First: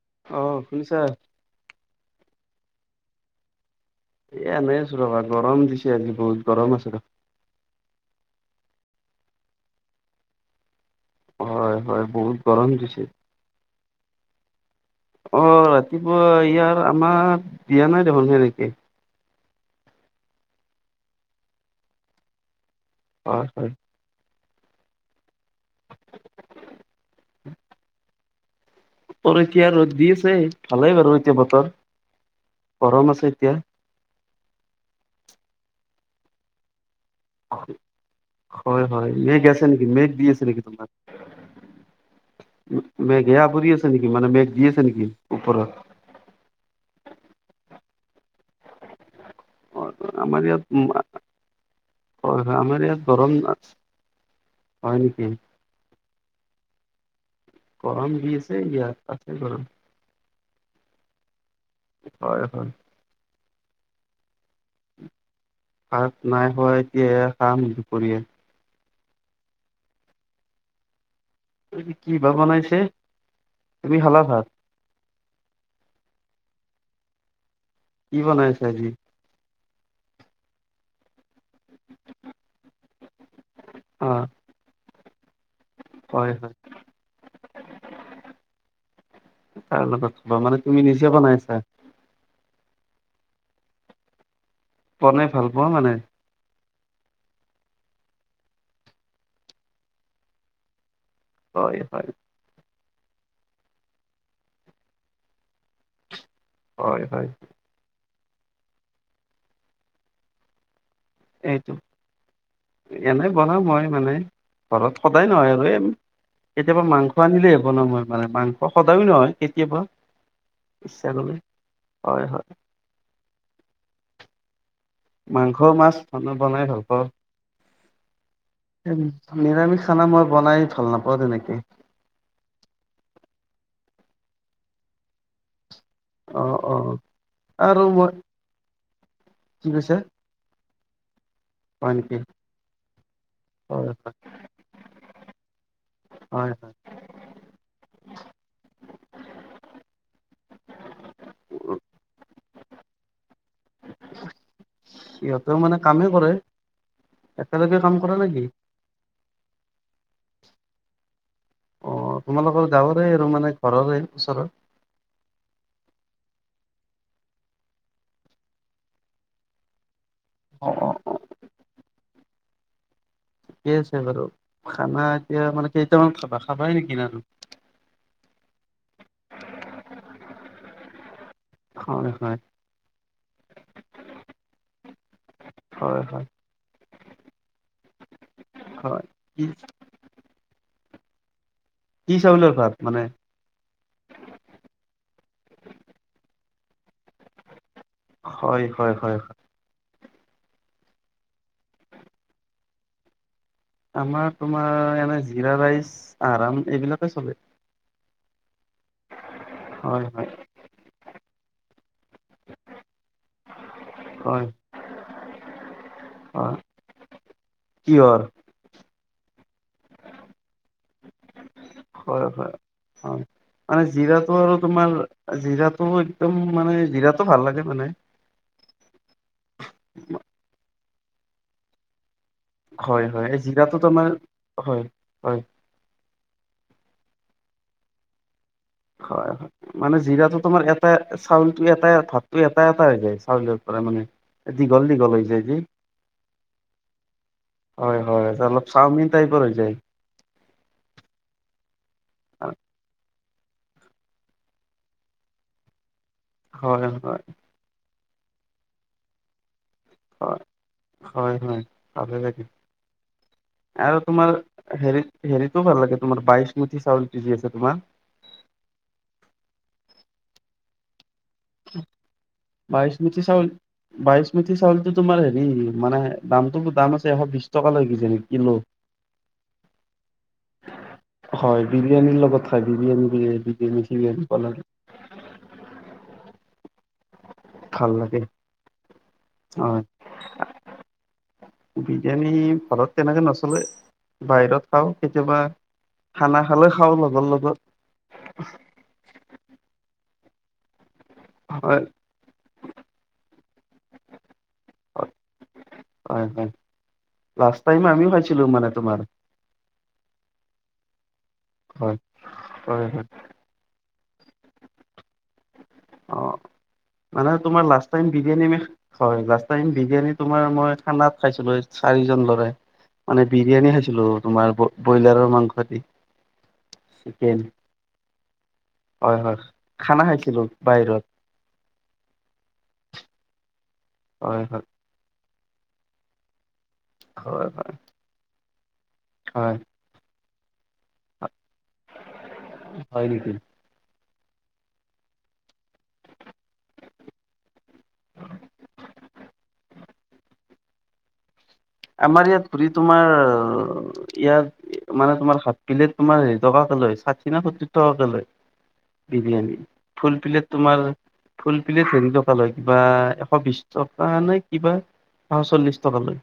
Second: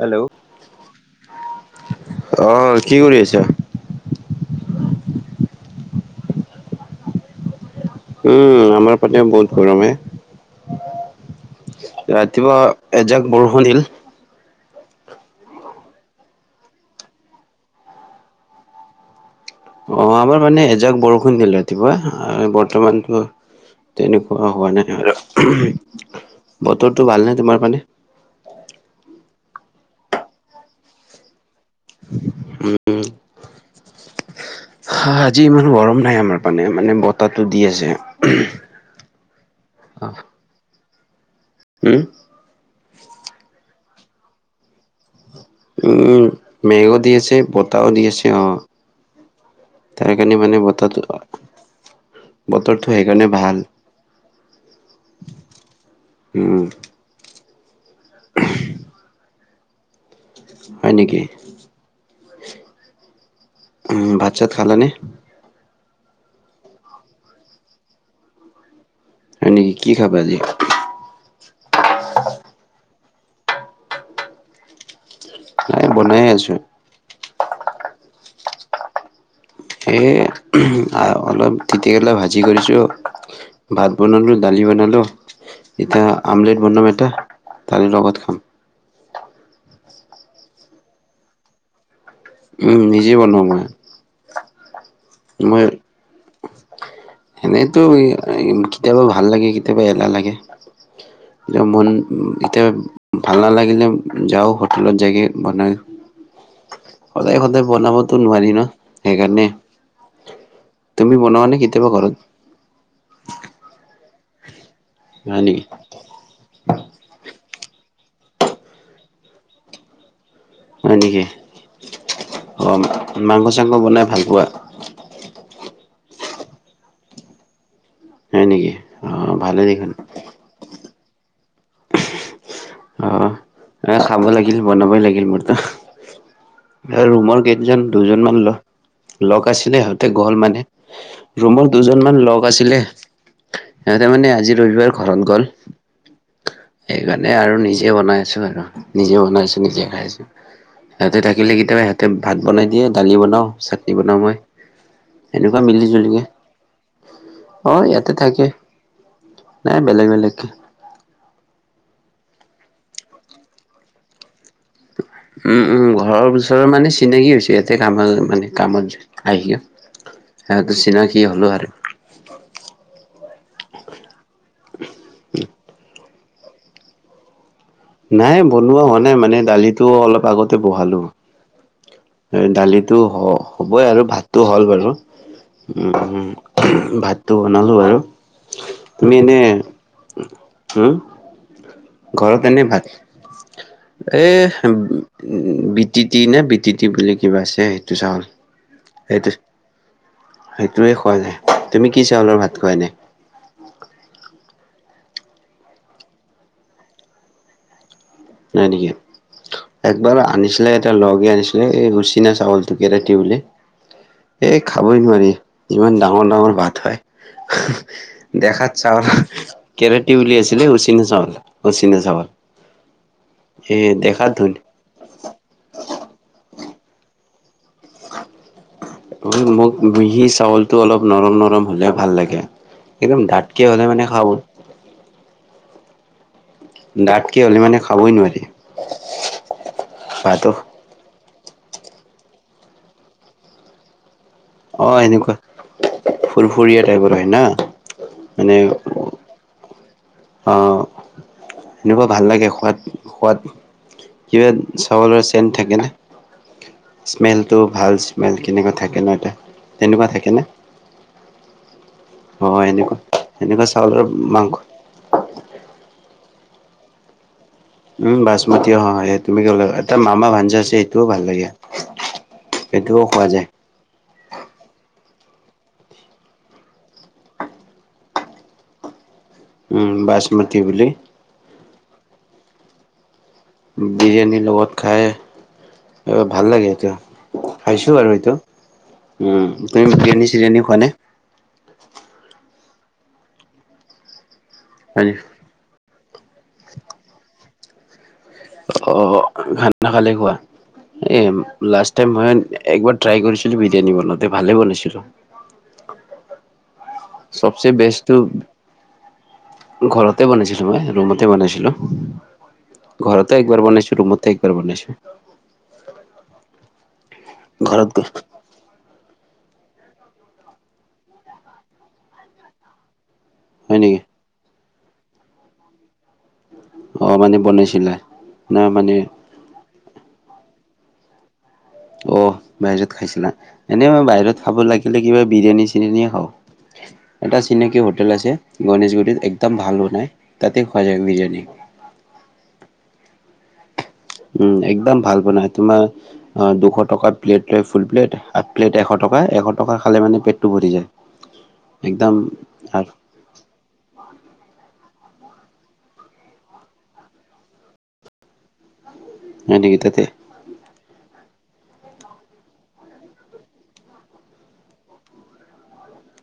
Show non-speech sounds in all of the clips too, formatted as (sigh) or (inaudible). Hello, অ শুনিছা ' অহ কি কৰি আছা? এইয়া আছিলোঁ ৰবা গৰম দিছে, আজি বহুত গৰম আছে ৰ। উম আমাৰ ফালে বহুত গৰমে। হয় হয় বহুত ৰাতিপুৱা গৰম দিছে এজাক বৰষুণ দিল। অ ৰাতিপুৱা ইয়াৰ আমাৰ দিয়া নাই দেখোন এনেকে। অ আমাৰ মানে এজাক বৰষুণ দিলে ৰাতিপুৱা, বৰ্তমানতো হয় হয় তেনেকুৱ- হোৱা নাই। বতৰটো ভালনে তোমাৰ ফালে? তোৰ এতিয়া ৰ'দ দি আছে, ভালেই বাৰু এতিয়া বতৰ গৰম আছে এতিয়া। হ আজি ইমান গৰম নাই আমাৰ মানে মানে ব (unintelligible) হয় হয় মেঘ আছে, নেকি মেঘ দি আছে নেকি তোমাক? হম? মেঘ হেয়া পৰি আছে নেকি, মানে মেঘ দি আছে নেকি? ওপৰত উম মেঘো দি আছে, বতাও দি আছে অ। অ তাৰ কাৰণে আমাৰ মানে ইয়াত উম বতৰটো হয় হয় আমাৰ বতৰটো সেইকাৰণে ভাল। পান প উম, কম দছে (unintelligible) সেই কৰ (unintelligible) হয় নেকি? হয় হয়। উম ভাত চাত খালা নে? (unintelligible) হয় নেকি কি খাবা আজি? ই কি ভাত বনাইছে। তুমি খালা ভাত? নাই, বনাই আছো। কি বনাইছে আজি? (unintelligible) ভাজি কৰিছো। ভাত অ বনালোঁ, দালি বনালোঁ। ইতিয়া হয় হয় আমলেট বনাম এটা, তে লগত খাম। তাৰ লগত বা মানে তুমি নিজে বনাইছা? নিজেই বনোৱা মই পণাই ভাল মই পোৱা মানে এনেইতো কেতিয়াবা ভাল লাগে কেতিয়াবা এলাহ লাগে এতি হয় মন হয় ইতিয়া ভাল নালাগিলে যাওঁ হোটেলত য ইগে বনাই হয় হয় সদায় সদায় বনাবতো নোৱাৰি ন সেইকাৰণে তুমি বনোৱা নে এইটো কেতিয়াবা ঘৰত? এনেই বনাওঁ মই মানে ঘৰত সদায় হয় নহয় নেকি? আৰু এই কেতিয়াবা মাংস আনিলেই হব ন মই মানে মাংস সদায়ো নহয় কেতিয়াবা হয় ইচ্ছা নেকি গলে হয় হয় অঁ মাংস চাংস বনাই ভাল পোৱা মাংস মাছ বনাই ভাল পাওঁ হয় নেকি? অ' ভালে নিৰামিষ দেখোন। খানা মই বনাই ভাল নাপাওঁ তেনেকে অ এ খাব লাগিল বনাবই লাগিল মোৰত অ অ আৰু ৰুমৰ আৰু কেইজন মই দুজন মান লগ লগ কি আছিলে কৈছা সিহঁতে গ'ল মানে ৰুমৰ হয় নেকি দুজনমান লগ আছিলে হয় সিহঁতে হয় মানে আজি ৰবিবাৰ ঘৰত গ'ল হয় হয় সেইকাৰণে আৰু নিজে বনাই আছো আৰু নিজে বনাইছো নিজে খাইছো সিহঁতে থাকিলে কেতিয়াবা সিহঁতে ভাত বনাই দিয়ে দালি বনাও চাটনি বনাওঁ মই সিহঁতেও সেনেকুৱা মানে মিলি কামেই জুলিকে কৰে অ একেলগে কাম কৰা ইয়াতে নেকি? থাকে নাই বেলেগ বেলেগে অ তোমালোকৰ গাঁৱৰে আৰু মানে ঘৰৰে ওচৰৰ উম উম ঘৰৰ ওচৰৰ মানে চিনাকি হৈ হৈছে ইয়াতে কাম মানে কামত আহ ক সেই চিনাকি হলো আৰু ঠিকে আছে বাৰু খানা এতিয়া মানে কেইটামান খাবা খাবাই নেকি ন আৰু নাই বনোৱা হোৱা নাই মানে দালিটো অলপ আগতে বহালো হয় হয় দালিটো হ হ'বই আৰু ভাতটো হ'ল বাৰু হয় হয় উ ভাতটো বনালো আৰু হয়। মাননে কি হ কি ঘৰত চাউলৰ এনেই ভাত মানে? এ বিটি তি নে টিটি বুলি কিবা আছে চাউল হয় হয় হয় সেইটো সেইটোৱে খোৱা যায় তুমি কি চাউলৰ ভাত খোৱা এনে আমাৰ তোমাৰ এনে জিৰা ৰাইচ আৰাম এইবিলাকে চলে হয় নেকি হয় একবাৰ হয় আনিছিলে এটা লগে আনিছিলে এই গুচিনা চাউলটো কেনে টাবলে হয় এ খাবই নোৱাৰি ইমান ডাঙৰ ডাঙৰ ভাত হয় কিহৰ? দেখাত চাউল কেৰাটি উল আছিলে উচিনা চাউল উচিনা হয় চাউল হয় হয়। এ মানে দেখাত জিৰাটো ধুন আৰু তোমাৰ জিৰাটো একদম মানে জিৰাতো ভাল লাগে মানে মোক মিহি চাউলটো অলপ নৰম নৰম হলে ভাল লাগে হয় একদম হয় এই ডাঠকে জেগটো হ'লে মানে তোমাৰ খাব হয় হয় ডাথকে হ'লে মানে খাবই নোৱাৰি হয় হয় মানে জিৰাটো ভাতো তোমাৰ এটা চাউলটো এটাই ভাতটো এটা এটা হৈ যায় চাউলৰ পৰা মানে অ দীঘল দীঘল হৈ এনেকুৱা যায় যে ফুৰফুৰীয়া টাইপৰ হয় না হয় হয় মানে অলপ চাওমিন টাইপৰ হৈ যায় অ এনেকোৱা ভাল লাগে সোৱাদ সোৱাদ কিবা চাউলৰ চেণ্ট থাকে ন হয় হয় স্মেলটো ভাল স্মেল কেনেকৈ থাকে ন এটা তেনেকুৱা থাকে হয় নে হয় হয় ভালে লাগে অ এনেকুৱা এনেকুৱা আৰু চাউলৰ তোমাৰ মাংস হেৰিত হেৰিতো ভাল লাগে তোমাৰ বাইশ মতি চাউল যি যি আছে। তোমাৰ উম বাচমতি অ তুমি কলা এটা মামা ভঞ্জা আছে সেইটোও ভাল। লাগে বাইশ সেইটোও মিতি খোৱা চাউল যায়। বাইশ মতি চাউলটো তোমাৰ হে মানে দামটো দাম আছে এশ বিশ টকা লৈ কিজানি কিলো। উম বাসমতি বুলি। হয় বিৰিয়ানীৰ লগত খাই বিৰিয়ানী। বিৰিয়ানী চিৰিয়ানী ভাল বিৰিয়ানীৰ লগত খাই ভাল লাগে এতিয়া। খাইছো আৰু লাগে এইটো উ হয় তুমি বিৰিয়ানী চিৰিয়ানী খোৱা নে। বিৰিয়ানী ঘৰত তেনেকে নচলে বাহিৰত খাওঁ কেতিয়াবা। খানা খালে খাওঁ লগৰ লগত। অহ ভাত নাখালে খোৱা। এ হয় লাষ্ট টাইম মই একবাৰ ট্ৰাই কৰিছিলো বিৰিয়ানী বনাওতে ভালে বনাইছিলো। হয় হয়। লাষ্ট চবচে টাইম আমিও বেষ্টটো খাইছিলো মানে তোমাৰ ঘৰতে বনাইছিলো মই ৰুমতে বনাইছিলো। হয় হয় হয় ঘৰতে একবাৰ বনাইছো ৰুমতে একবাৰ বনাইছো। অ মানে তোমাৰ লাষ্ট ঘৰত টাইম বিৰিয়ানী এনে হয় লাষ্ট ম বিৰিয়ানী তোমাৰ মই খানাত খাইছিলো এই চাৰিজন লৰাই। মানে বিৰিয়ানী হয় নেকি খাইছিলো তোমাৰ ব্ৰইলাৰৰ মাংস দি। অ মানে চিকেন বনাইছিলে না মানে। হয় হয় খানা খাইছিলো বাহিৰত। অ বাহিৰত খাইছিলা এনে মই হয় বাহিৰত খাব হয় লাগিলে কিবা বিৰিয়ানী চিৰিয়ানিয়ে খাওঁ। এটা হয় হয় চিনাকি হোটেল আছে গণেশগুৰিত হয় একদম ভাল বনাই। তাতে খোৱা যায় বিৰিয়ানী। হয় নেকি উম একদম ভাল বনাই তোমাৰ অ দুশ টকা প্লেট লয় ফুল প্লেট হাফ প্লেট এশ টকা। লয় এশ টকাৰ খালে মানে পেটটো ভৰি যায়। একদম আমাৰ ইয়াত ঘূৰি আৰু তোমাৰ ইয়াত। মানে তোমাৰ হাত পেলেট এটকা লয় তোমাৰ হেৰি টকাকে লয় ষাঠি না সত্তৰ টকাকে লয়। বিৰিয়ানী হয় নেকি তাতে ফুল পিলট তোমাৰ ফুলপিলেট হেৰি টকা লয় কিবা এশ বিশ টকা নে কিবা। আচল্লিশ টকা লয়।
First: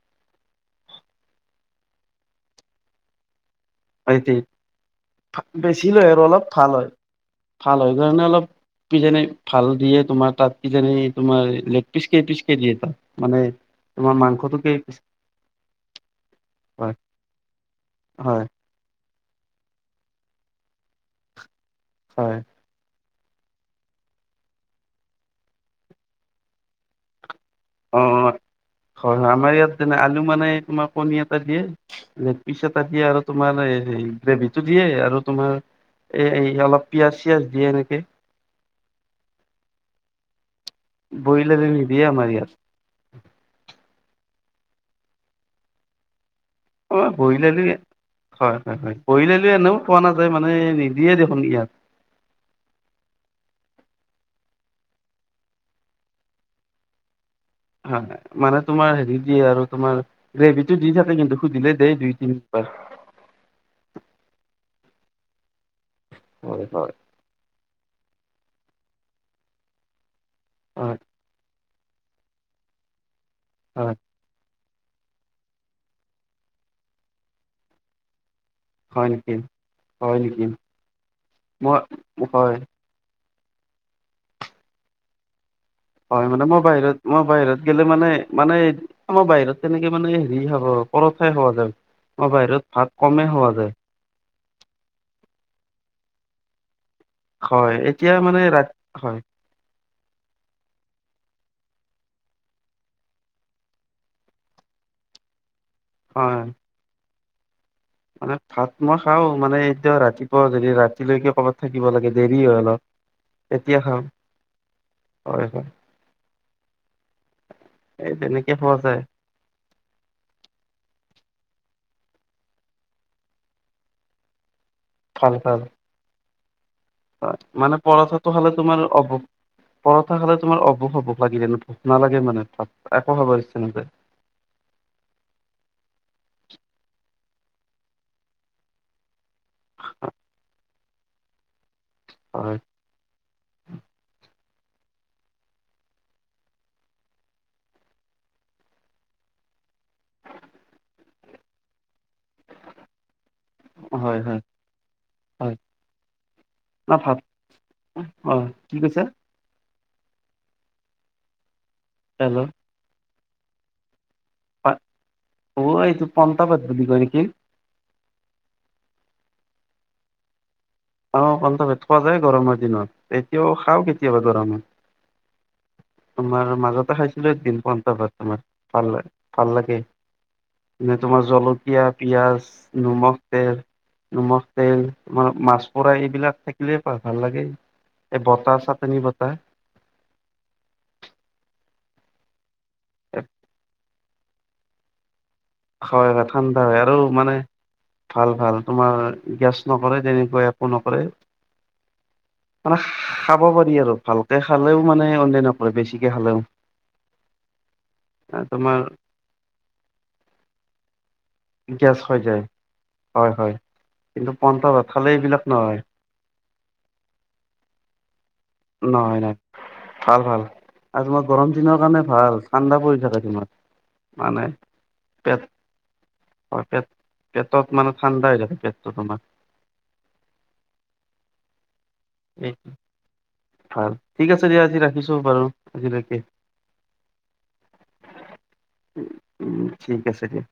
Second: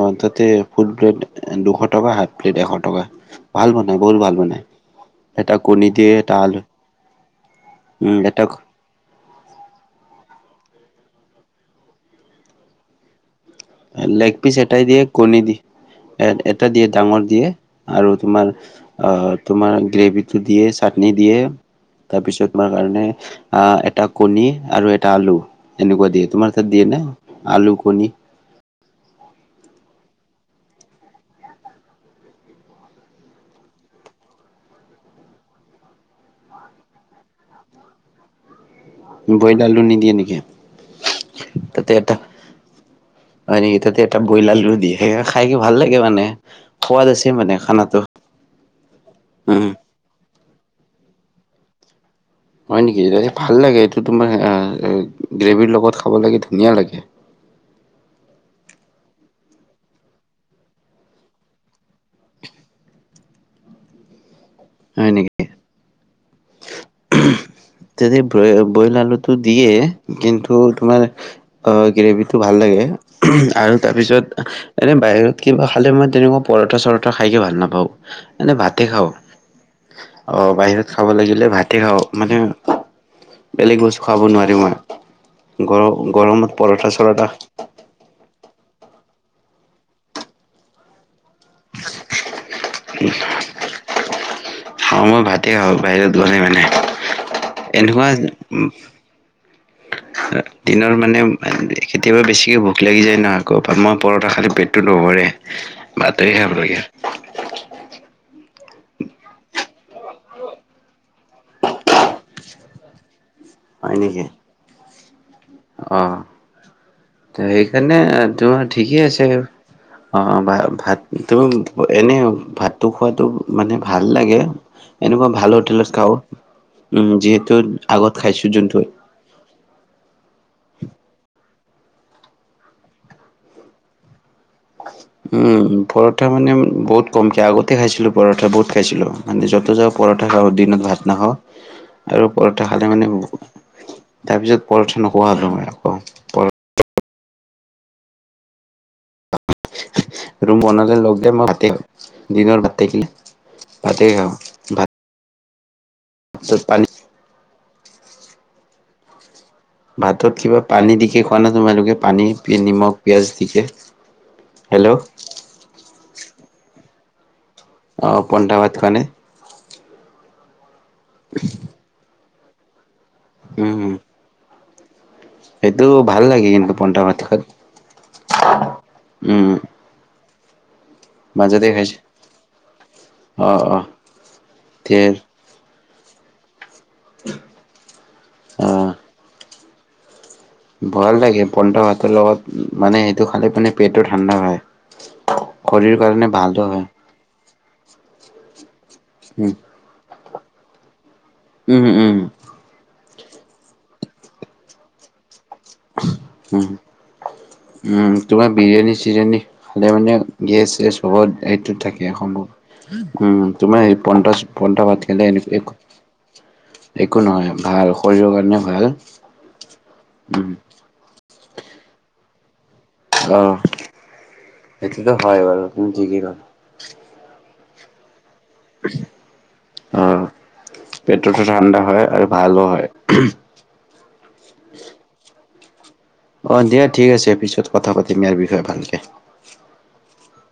অঁ তাতে, ফুল প্লেট দুশ টকা, হাফ প্লেট এশ টকা। ভাল বনাই বহুত ভাল বনাই। এটা বেছি কণী লৈ দিয়ে আৰু এটা অলপ আলু ভাল হয় ভাল হয় উম কাৰণে এটা অলপ পিজনে। ভাল দিয়ে তোমাৰ তাত কিজানি তোমাৰ লেগ পিচ কে পিচ কে দিয়ে তাত মানে। তোমাৰ লেগ পিচ মাংসটো কেই এটাই দিয়ে কণী দিয়ে। এ এটা দিয়ে হয় ডাঙৰ দিয়ে আৰু হয় তোমাৰ। তোমাৰ গ্ৰেভিটো দিয়ে চাটনি দিয়ে হয় তাৰপিছত তোমাৰ কাৰণে। আহ এটা কণী আৰু এটা আলু এনেকুৱা দিয়ে তোমাৰ তাত দিয়ে নে। আলু কণী। অ হয়, হয় আমাৰ ইয়াত যেনে আলু মানে তোমাৰ কণী এটা দিয়ে পিচ এটা দিয়ে আৰু তোমাৰ। গ্ৰেভিটো দিয়ে আৰু তোমাৰ। এ অলপ পিয়াঁজ চিয়িয়াজ দিয়ে এনেকে। বৈ আলু নিদিয়ে নেকি। বইল আলু নিদিয়ে তাতেএটা আমাৰ ইয়াত আঁ তাতে এটা। বইল আলু দিয়ে সেই খাই কে ভাল লাগে মানে। সোৱাদ অঁ আছে বয়ল মানে আলু খানাটো হয়, হয়, হয় বয় এল আলু উম এনেওঁ পোৱা নাযায় ম। মানে নিদিয়ে দেখোন ইয়াত। হয় নেকি! ভাল লাগে এইটো তোমাৰ গ্ৰেভীৰ লগত খাব লাগে ধুনীয়া লাগে। হয়, হয় মানে তোমাৰ হেৰি দিয়ে আৰু তোমাৰ গ্ৰেভিটো দি থাকে কিন্তু সুধিলে দেই দুই তিনিবাৰ। (inaudible) হয় নেকি। হয়-হয়। যদি ব-বইল আলুটো দিয়ে কিন্তু হয় তোমাৰ আহ গ্ৰেভিটো ভাল লাগে। আৰু হয় তাৰপিছত এনেই বাহিৰত কিবা খালে মই তেনেকুৱা পৰঠা-চৰঠা খাইকে ভাল নাপাওঁ। এনে ভাতে হয় খাওঁ। নেকি হয় নেকি অঁ বাহিৰত খাব লাগিলে ভাত তে খাওঁ মই মানে হয় বেলেগ বস্তু খাব নোৱাৰো মই। গৰ হয় মানে গৰমত মই পৰঠা বাহিৰত, মই চৰঠা বাহিৰত গলে মানে-মানে আমাৰ বাহিৰত তেনেকে মানে হেৰি খাব প খোৱা যায়। মই বাহিৰত ভাত কমেই হোৱা যায়। খাওঁ মই ভাতে খাওঁ বাহিৰত মানে হয় এনেকুৱা এতিয়া যে মানে ৰাতি হয় দিনৰ মানে কেতিয়াবা, বেছিকৈ ভোক লাগি যায় ন আকৌ মই পৰঠা খালে পেটটো নভৰে। ভাতেই হয় খাব লাগে। মানে ভাত মই খাওঁ, মানে এতিয়া ৰাতিপুৱা যদি ৰাতিলৈকে কৰ'বাত থাকিব লাগে দেৰি হয় অলপ তেতিয়া খাওঁ। হয় হয় আহঁ! সেইকাৰণে এই তেনেকে তোমাৰ খোৱা যায় ঠিকেই আছে অঁ ভা-ভাতটো এনেই ভাতটো খোৱাটো মানে ভাল লাগে, এনেকুৱা ভাল হোটেলত খাওঁ। উম, হয় যিহেতু মানে আগত পৰঠাটো খাইছোঁ খালে যোনটো তোমাৰ অভুক, পৰঠা খালে তোমাৰ তোমাৰ অবুক, অবুক লাগে, ভোক নালাগে মানে একো খাব ইচ্ছা নাযায়। উম পৰঠা মানে বহুত কমকে, আগতে খাইছিলো পৰঠা বহুত খাইছিলো। মানে যতে যাওঁ পৰঠা খাওঁ, দিনত ভাত নাখাওঁ। আৰু হয় পৰঠা খালে মানে তাৰপিছত পৰঠা নোখোৱা হলো মই আকৌ পৰ ৰুম বনালে লগ দে মই মাতিম। দিনৰ ভাত থাকিলে ভাতেই হয় খাওঁ, হয় ভাত হয়। চত পানী অঁ কি কৈছা? ভাতত কিবা পানী দিকে খোৱা ন তোমালোকে, পানী, নিমখ, পিয়াঁজ দিকে? হয়। হেল্ল' অ এইটো পন্তা ভাত বুলি কয় নেকি? অ পন্টা ভাত খোৱা নে? অ পণ্টা ভাত খোৱা যায় গৰমৰ দিনত, এতিয়াও খাওঁ উম কেতিয়াবা গৰমত। সেইটো ভাল লাগে তোমাৰ কিন্তু মাজতে পন্টা ভাত খাইছিলো খাত এদিন পণ্টা ভাত তোমাৰ উম ভাল-ভাল লাগে। নে তোমাৰ মাজতে জলকীয়া, খাইছো পিয়াঁজ, নিমখ, অ তেল অ নিমখ, তেল, তোমাৰ মাছ পুৰা এইবিলাক থাকিলে ভাল লাগে, এই বতা অ চাটনি বতা। ভাল লাগে পণ্টা ভাতৰ লগত মানে সেইটো খালে মানে পেটো ঠাণ্ডা হয়। শৰীৰ কাৰণে হয়-হয় ঠাণ্ডা ভালো হয়, আৰু মানে ভাল-ভাল তোমাৰ গেছ নকৰে, তেনেকুৱা একো নকৰে। উম-উম-উম মানে খাব পাৰি আৰু ভালকে খালেও মানে অনন্যাই নকৰে বেছি উম, উম তোমাৰ বিৰিয়ানী-চিৰিয়ানী ভালে মানে গেছ-চেছ চবত এইটোত গেছ থাকে হৈ যায় সম্ভৱ। হয় উম হয় তোমাৰ এই কিন্তু পন্থা পণ্টাচপণ্টা ভাত খালে এইবিলাক একো নহয় একো নহয় ভাল শৰীৰৰ কাৰণে। ভাল নহয় নাই, ভাল-ভাল উম আৰু তোমাৰ গৰম দিনৰ কাৰণে ভাল। ঠাণ্ডা পৰি থাকে তোমাৰ, অ', মানে সেইটোতো হয় পেট বাৰু তুমি ঠিকেই ক'লা। হয়, পেট-পেট পেটত মানে ঠাণ্ডা হৈ থাকে। পেটটো তোমাৰ অ, পেটতো ঠাণ্ডা হয় আৰু এই ভালো হয়। ভাল ঠিক আছে দিয়া আজি ৰাখিছো বাৰু আজিলৈকে অ দিয়া ঠিক আছে পিছত কথা পাতিম ইয়াৰ বিষয়ে ভালকে উম ঠিক আছে দিয়া।